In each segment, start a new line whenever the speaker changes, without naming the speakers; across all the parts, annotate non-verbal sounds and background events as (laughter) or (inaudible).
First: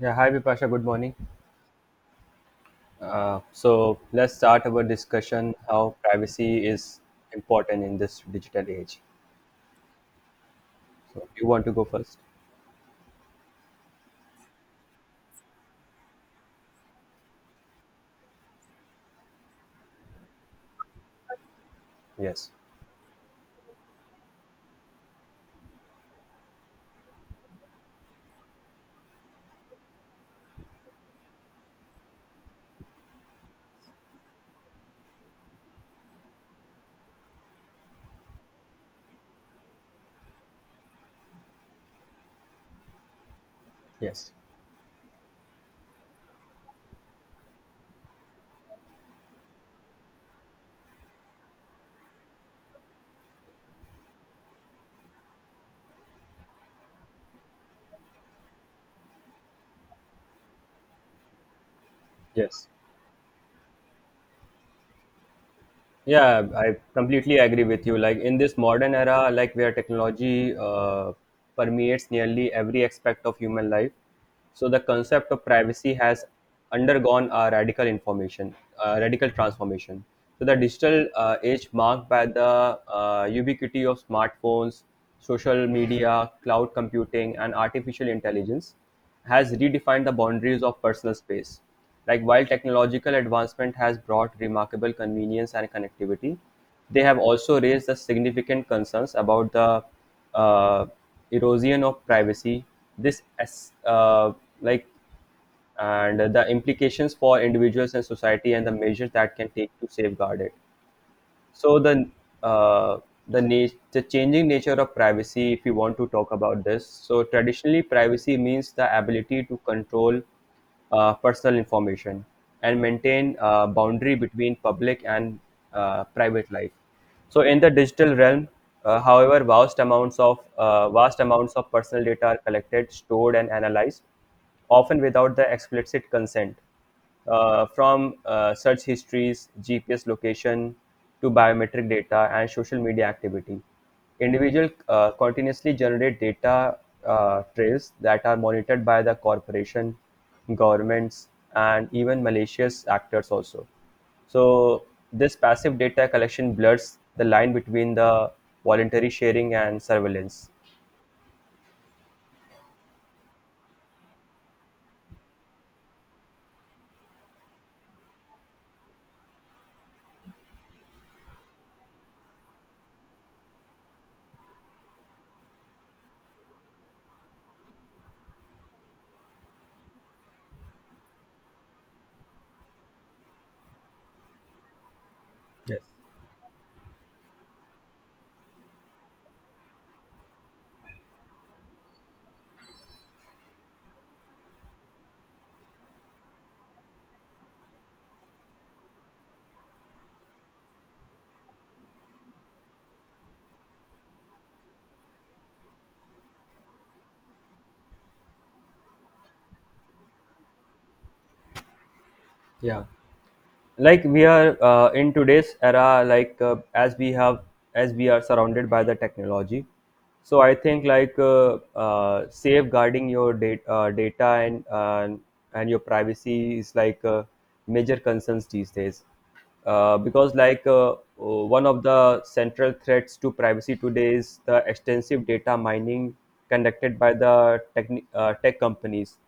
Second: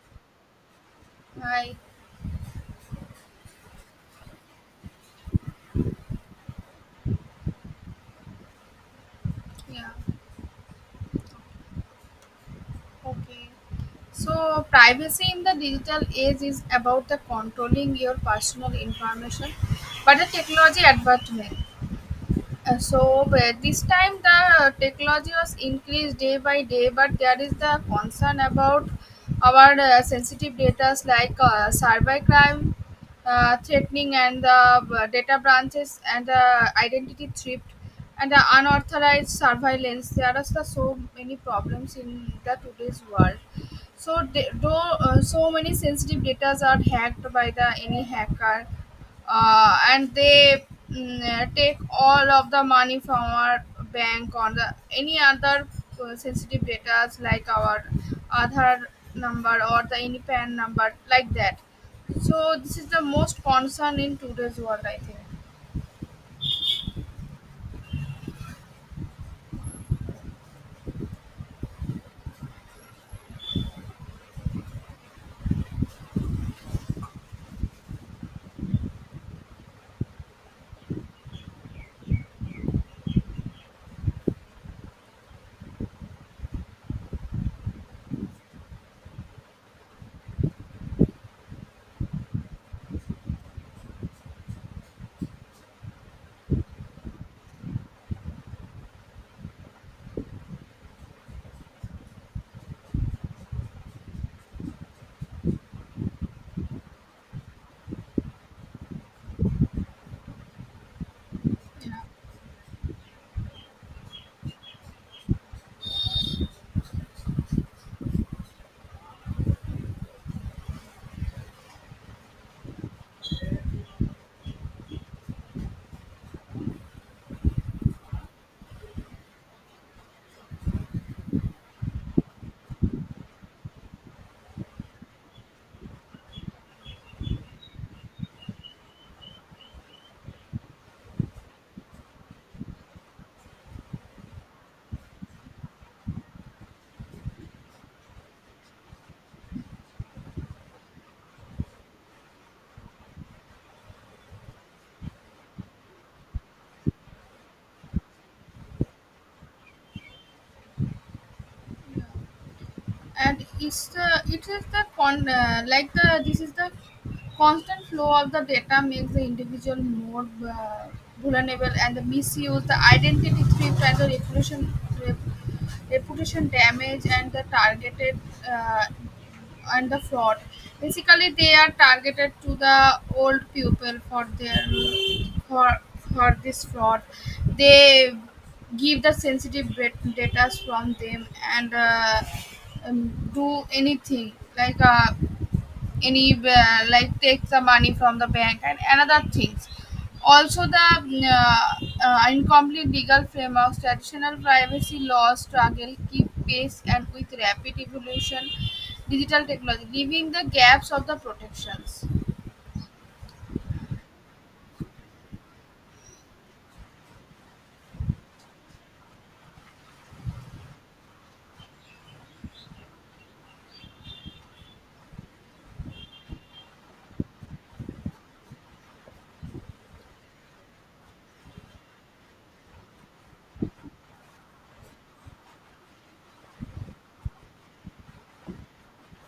Yeah, hi Vipasha, good morning.
Right.
So let's start our discussion how privacy is important in this digital age.
Yeah.
So you want to go first?
Okay. So, privacy in the digital age is about the controlling your personal information, but the technology advancement.
Yes,
So but this time the technology was increased day by day but there is the concern about our sensitive data like cyber crime, threatening, and the data branches and the identity theft and the unauthorized surveillance. There are so many problems in the today's world, so
yes,
they, though, so many sensitive data are hacked by the any hacker, and they take all of the money from our bank or the any other sensitive data like our Aadhaar number or the any PAN number like that. So
yes.
this is the most concern in today's world, I think.
Yeah, I completely agree with you. Like in this modern era, like where technology permeates nearly every aspect of human life, so the concept of privacy has undergone a radical radical transformation. So the digital age marked by the ubiquity of smartphones, social media, cloud computing, and artificial intelligence has redefined the boundaries of personal space. Like while technological advancement has brought remarkable convenience and connectivity, they have also raised the significant concerns about the uh, erosion of privacy. This as like And the implications for individuals and society and the measures that can take to safeguard it, so the uh, the changing nature of privacy, if we want to talk about this. So traditionally privacy means the ability to control personal information and maintain a boundary between public and private life. So in the digital realm, however, vast amounts of personal data are collected, stored and analyzed, often without the explicit consent, from search histories, GPS location to biometric data and social media activity. Individuals continuously generate data trails that are monitored by the corporation, governments, and even malicious actors also. So this passive data collection blurs the line between the voluntary sharing and surveillance.
And it's the, it is the con like the, this is the constant flow of the data makes the individual more uh, vulnerable and the misuse, the identity theft, and the rep, reputation damage and the targeted uh, and the fraud. Basically they are targeted to the old people for their for
Yes.
for this fraud. They give the data from them and do anything like any like take the money from the bank and another things. Also the incomplete legal frameworks, traditional privacy laws struggle keep pace and with rapid evolution digital technology, leaving the gaps of the protections.
Yeah. Like we are in today's era, like as we are surrounded by the technology. So I think like, safeguarding your data and your privacy is like, major concerns these days, because like, one of the central threats to privacy today is the extensive data mining conducted by the tech companies,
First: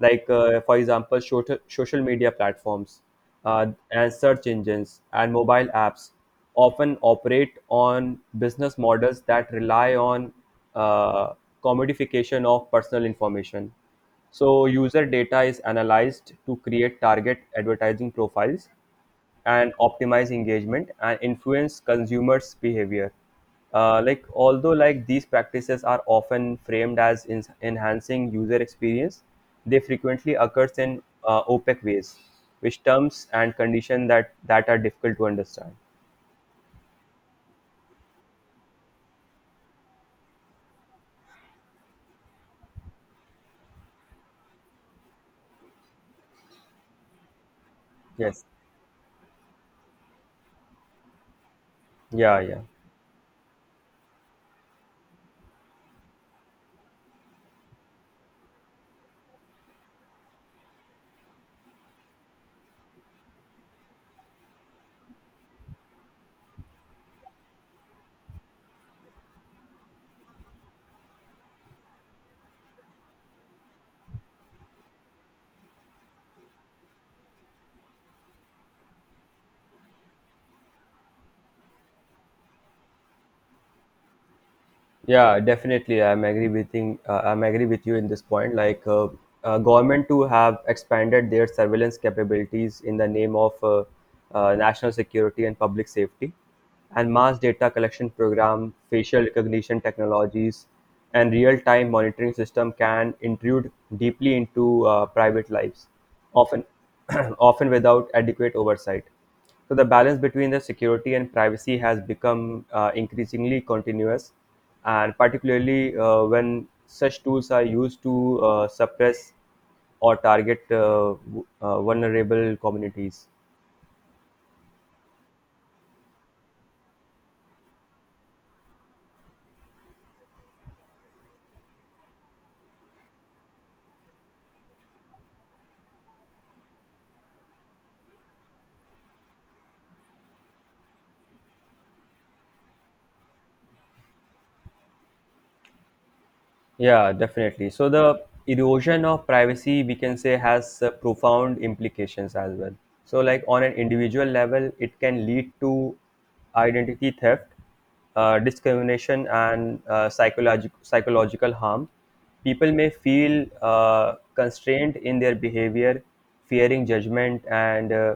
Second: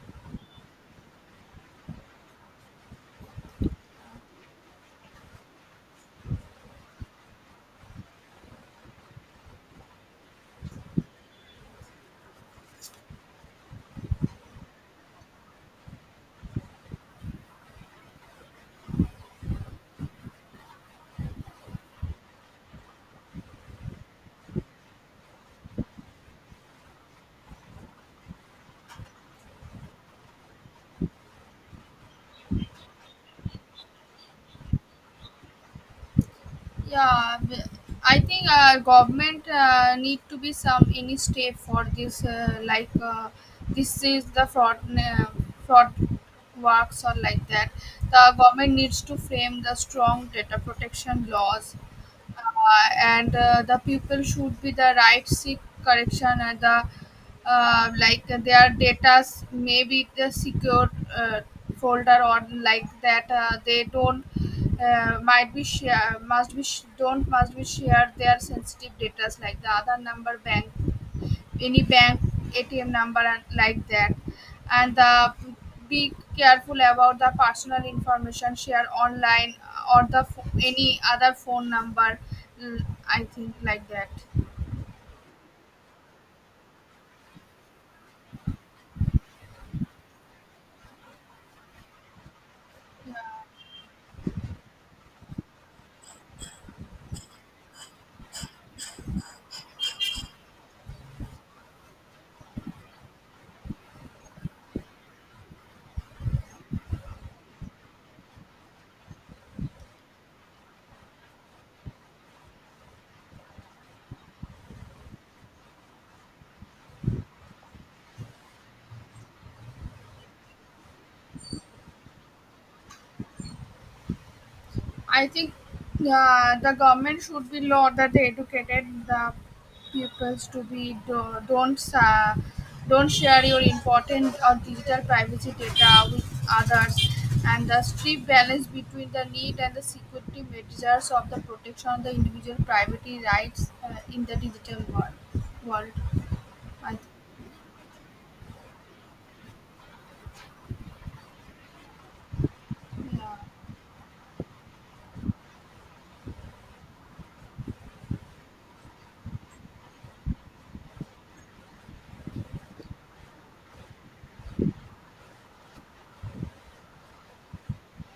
like for example, social media platforms, uh, and search engines and mobile apps, often operate on business models that rely on uh, commodification of personal information. So user data is analyzed to create target advertising profiles and optimize engagement and influence consumers behavior. Like, although like these practices are often framed as enhancing user experience, they frequently occurs in opaque ways, which terms and conditions that are difficult to understand.
Yeah, b- I think government need to be some any step for this. This is the fraud works or like that. The
Yes,
government needs to frame the strong data protection laws,
yeah, yeah.
and the people should be the right seek correction and the like their data may be the secure uh, folder or like that. They don't, might be share, don't must be share their sensitive data like the other number bank, any bank ATM number and like that. And the be careful about the personal information share online or the any other phone number. mm, I think like that.
Yeah, definitely. I'm agree I'm agree with you in this point. Like, government to have expanded their surveillance capabilities in the name of national security and public safety, and mass data collection program, facial recognition technologies, and real-time monitoring system can intrude deeply into private lives, often (clears throat) often without adequate oversight. So the balance between the security and privacy has become increasingly continuous, and particularly when such tools are used to suppress or target vulnerable communities.
I think the government should be law that they educated the pupils to don't, don't share your important or digital privacy data with others, and the strict balance between the need and the security measures of the protection of the individual privacy rights in the digital world. I,
Yeah, definitely. So the erosion of privacy, we can say, has profound implications as well. So,
yeah,
like on an individual level, it can lead to identity theft, discrimination, and psychologic- psychological harm. People may feel constrained in their behavior, fearing judgment and uh,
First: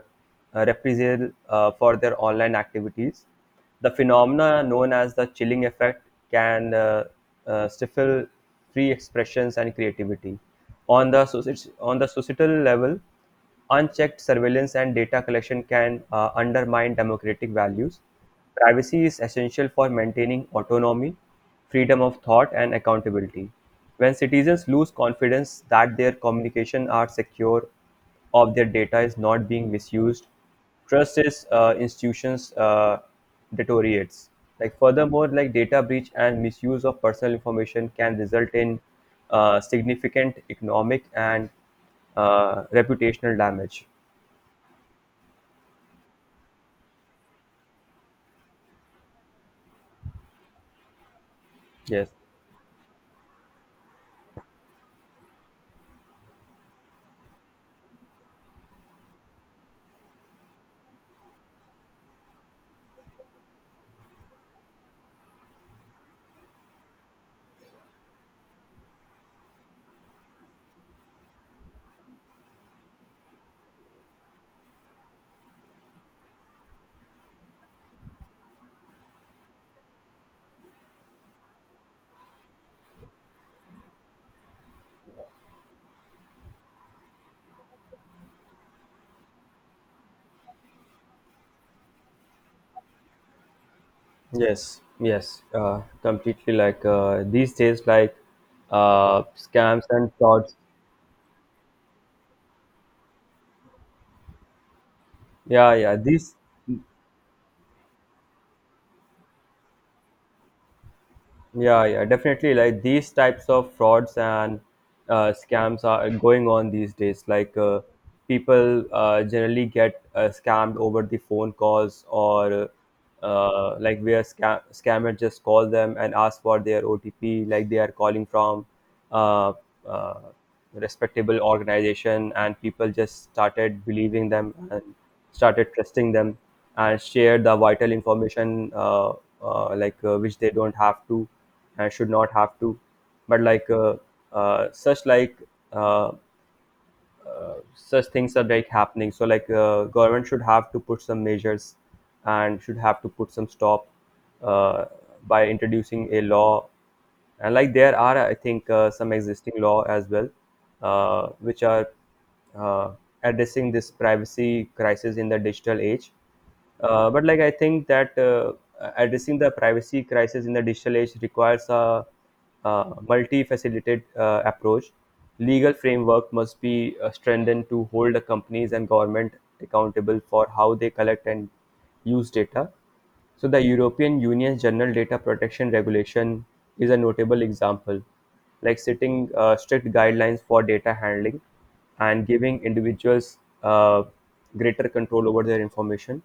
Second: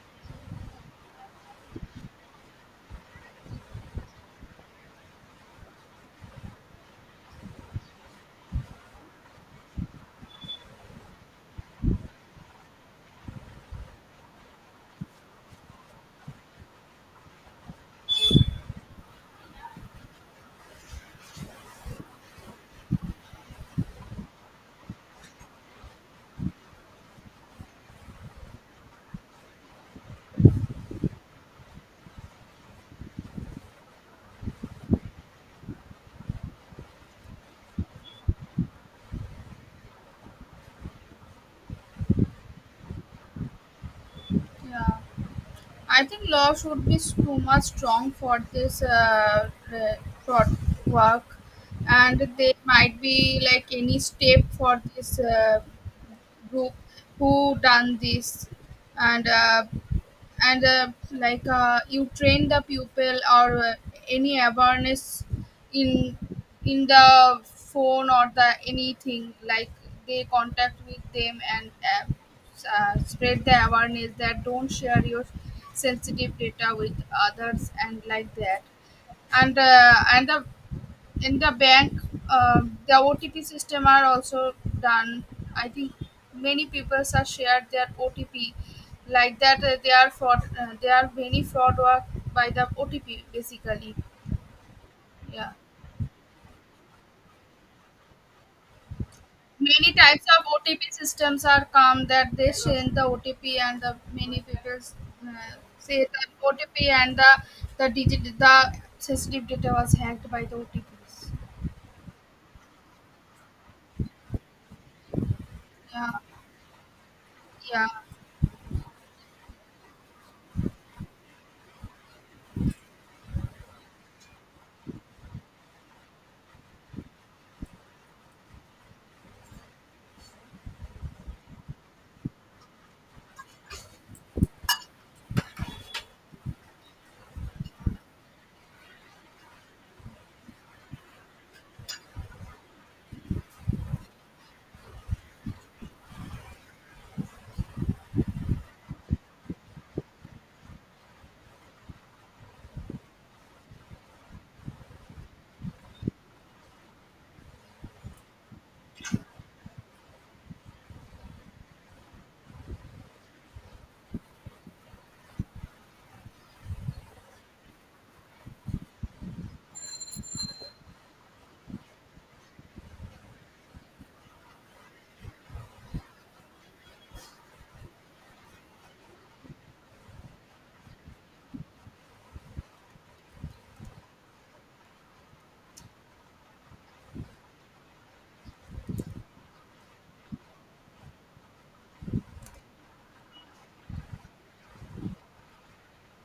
uh, reprisal for their online activities. The phenomena known as the chilling effect can stifle free expressions and creativity. On the, on the societal level, unchecked surveillance and data collection can undermine democratic values. Privacy is essential for maintaining autonomy, freedom of thought, and accountability. When citizens lose confidence that their communication are secure, of their data is not being misused, trust is institutions deteriorates. Like furthermore, like data breach and misuse of personal information can result in significant economic and reputational damage.
yeah, I think love should be too much strong for this for work,
Yes,
and they might be like any step for this group who done this, and uh, and you train the pupil or any awareness in in the phone or the anything like they contact with them and spread the awareness that don't share your sensitive data with others and like that, and the in the bank uh, the OTP system are also done, I think. Many people are shared their OTP like that. They are fraud, they are many fraud work by the OTP basically.
yes, yes.
Yeah,
Completely. Like these days, like scams
many
and
types of
frauds.
OTP systems are come that they send the OTP and the many people
Yeah, yeah.
say that
These.
OTP and the digit, the sensitive data was hacked by the OTPs.
Yeah, yeah, definitely. Like these types of frauds and scams are
Yeah,
going on these days. Like
yeah,
people generally get scammed over the phone calls, or like where scammer just call them and ask for their OTP, like they are calling from uh, uh, respectable organization, and people just started believing them and started trusting them and share the vital information, like which they don't have to and should not have to, but like such like uh, such things are like happening. So like government should have to put some measures and should have to put some stop, uh, by introducing a law. And like there are, I think, some existing law as well, which are uh, addressing this privacy crisis in the digital age. But like I think that addressing the privacy crisis in the digital age requires a, uh, multi-faceted approach. Legal framework must be strengthened to hold the companies and government accountable for how they collect and use data. So the European Union's General Data Protection Regulation is a notable example, like setting strict guidelines for data handling and giving individuals greater control over their information.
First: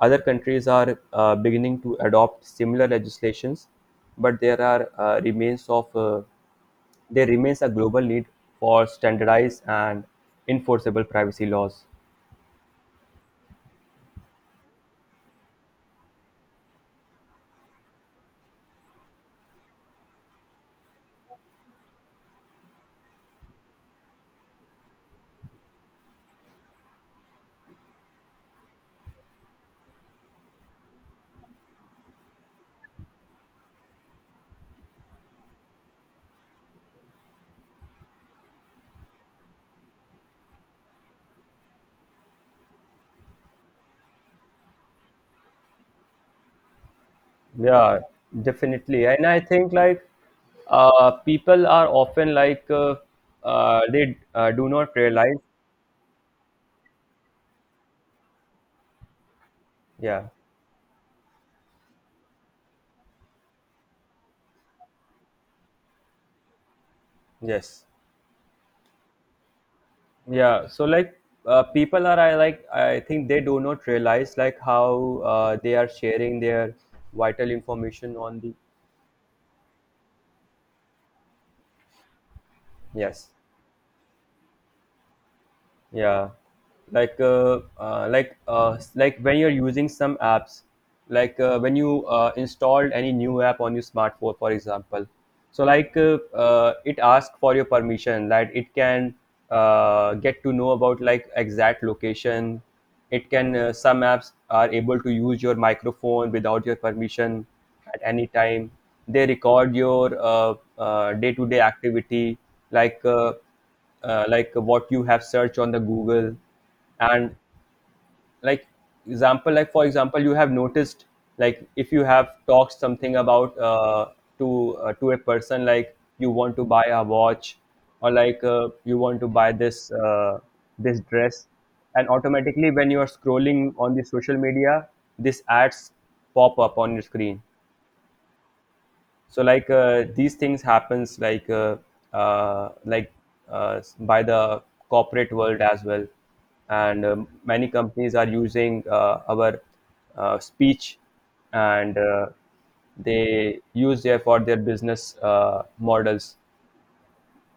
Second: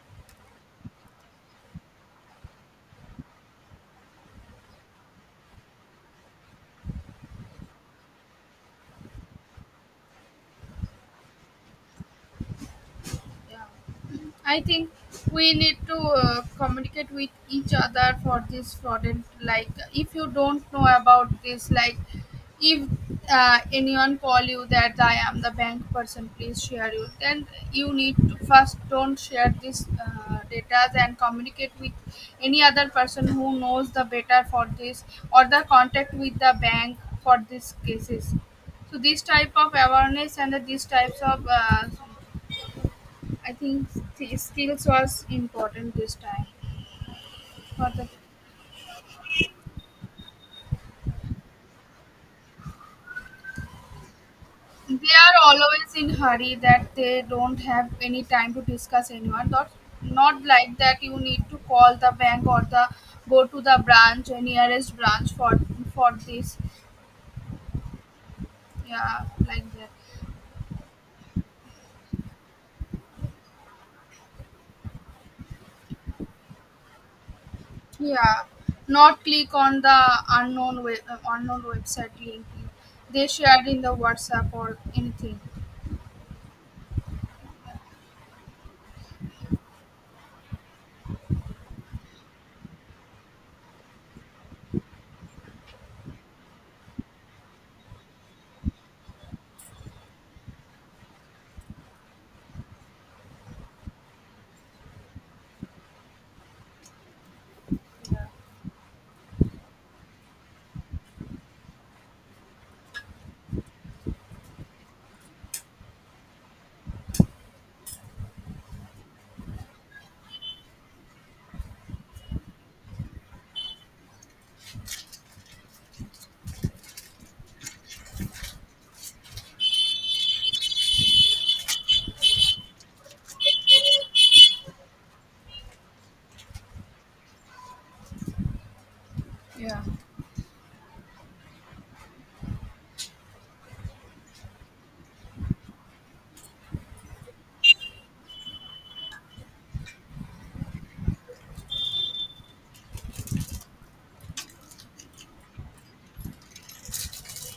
Other countries are beginning to adopt similar legislations, but there are remains of there remains a global need for standardized and enforceable privacy laws.
yeah. I think we need to communicate with each other for this fraudulent. Like, if you don't know about this, like, if anyone call you that I am the bank person, please share you. Then you need to first don't share this data and communicate with any other person who knows the better for this or the contact with the bank for these cases. So these type of awareness and these types of, I think, the skills was important this time. For
Yeah,
the,
definitely. And I think like people are often like they do not
they are
realize.
always in hurry that they don't have any time to discuss anyone. Not,
Yeah.
not like that. You need to call the bank or the go to the branch or nearest branch for this.
Yes.
Yeah, like that.
Yeah. So like people are, I like I think they do not realize like how they are sharing their vital information on
Yeah,
the,
not click on the unknown website link. They
yes.
shared in the WhatsApp or anything.
Yeah, like when you're using some apps, like when you installed any new app on your smartphone, for example. So like, it asks for your permission, like it can get to know about like exact location. It can, some apps are able to use your microphone without your permission at
Yeah,
any time. They record your day-to-day activity, like uh, like what you have searched on the google. And like example, like for example, you have noticed, like if you have talked something about to a person, like you want to buy a watch, or like you want to buy this dress, and automatically when you are scrolling on the social media, this ads pop up on your screen. So like
yeah,
these things happens, like uh, like by the corporate world as well. And many companies are using our speech and they use there for their business models.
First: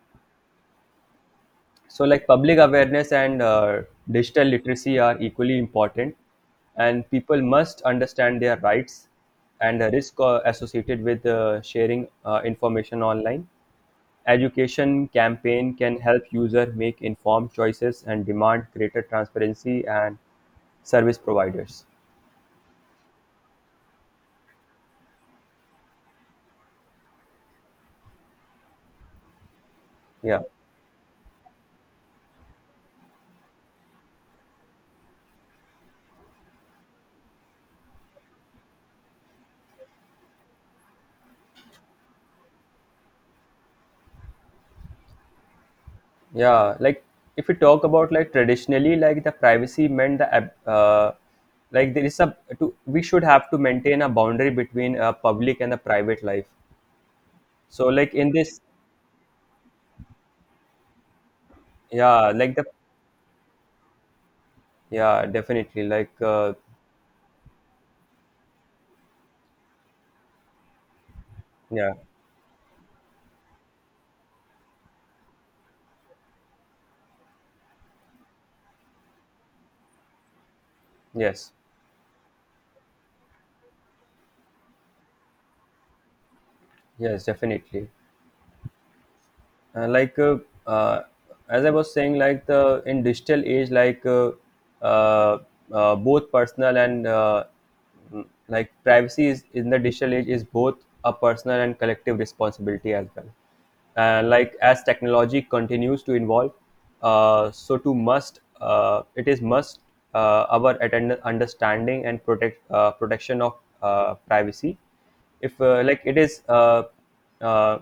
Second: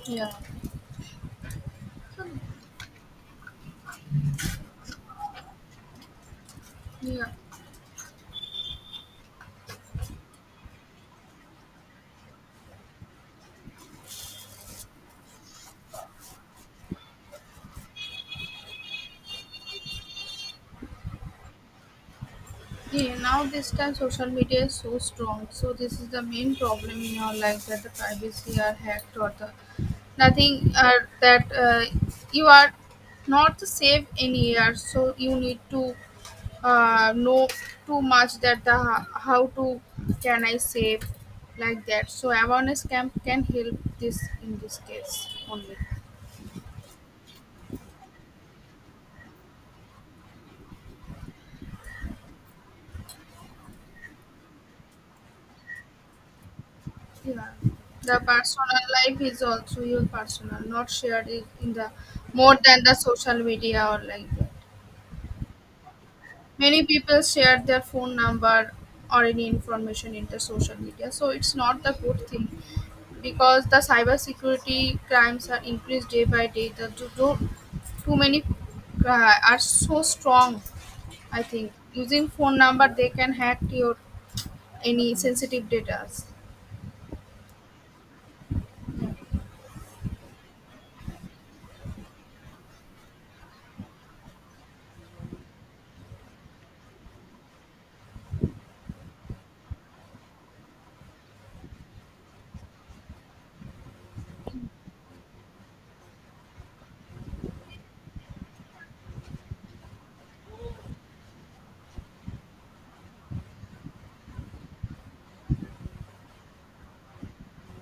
yeah.
So like public awareness and digital literacy are equally important, and
Yeah.
people must understand their rights and the risk associated with sharing information online. Education campaign can help user make informed choices and demand greater transparency and service providers.
Yeah, now this time social media is so strong. So this is the main problem in our life that the privacy are hacked or the
Yeah,
nothing, that you are not safe in here. So you need to know too much that the how to can I save, like that. So awareness camp can help this in this case only.
yeah, like if we talk about like traditionally, like the privacy meant the like there is a to, we should have to maintain a boundary between a public and a private life.
Yeah.
So like
The
in this,
personal life is also your personal, not shared in the
yeah like
more
the,
than the social media or like that.
yeah definitely like
Many people share their phone number or any information in the social media, so it's not the
yeah,
good thing because the cybersecurity crimes are increased day by day. The too many are so strong. I
yes,
think using phone number they can hack your any sensitive data.
yes, definitely. Like uh, as I was saying, like the in digital age, like uh, both personal and like privacy is in the digital age is both a personal and collective responsibility as well. Like as technology continues to evolve, so to must it is must our understanding and protection of privacy. If like it is uh,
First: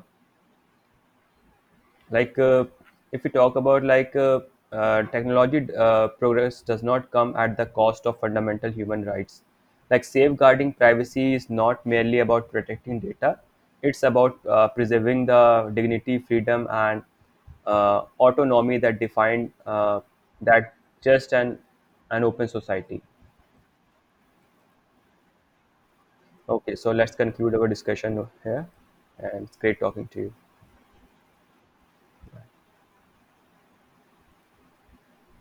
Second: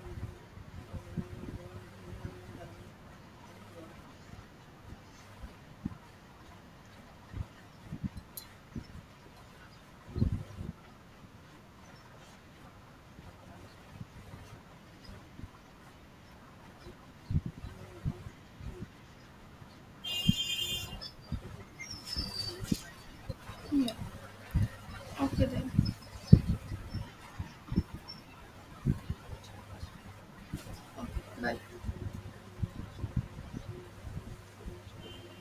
like If we talk about like technology progress does not come at the cost of fundamental human rights. Like safeguarding privacy is not merely about protecting data, it's about preserving the dignity, freedom and autonomy that define that just an open society.
Yeah. Okay then.
Okay, so let's conclude our discussion here, and it's great talking to you.
Okay. Bye.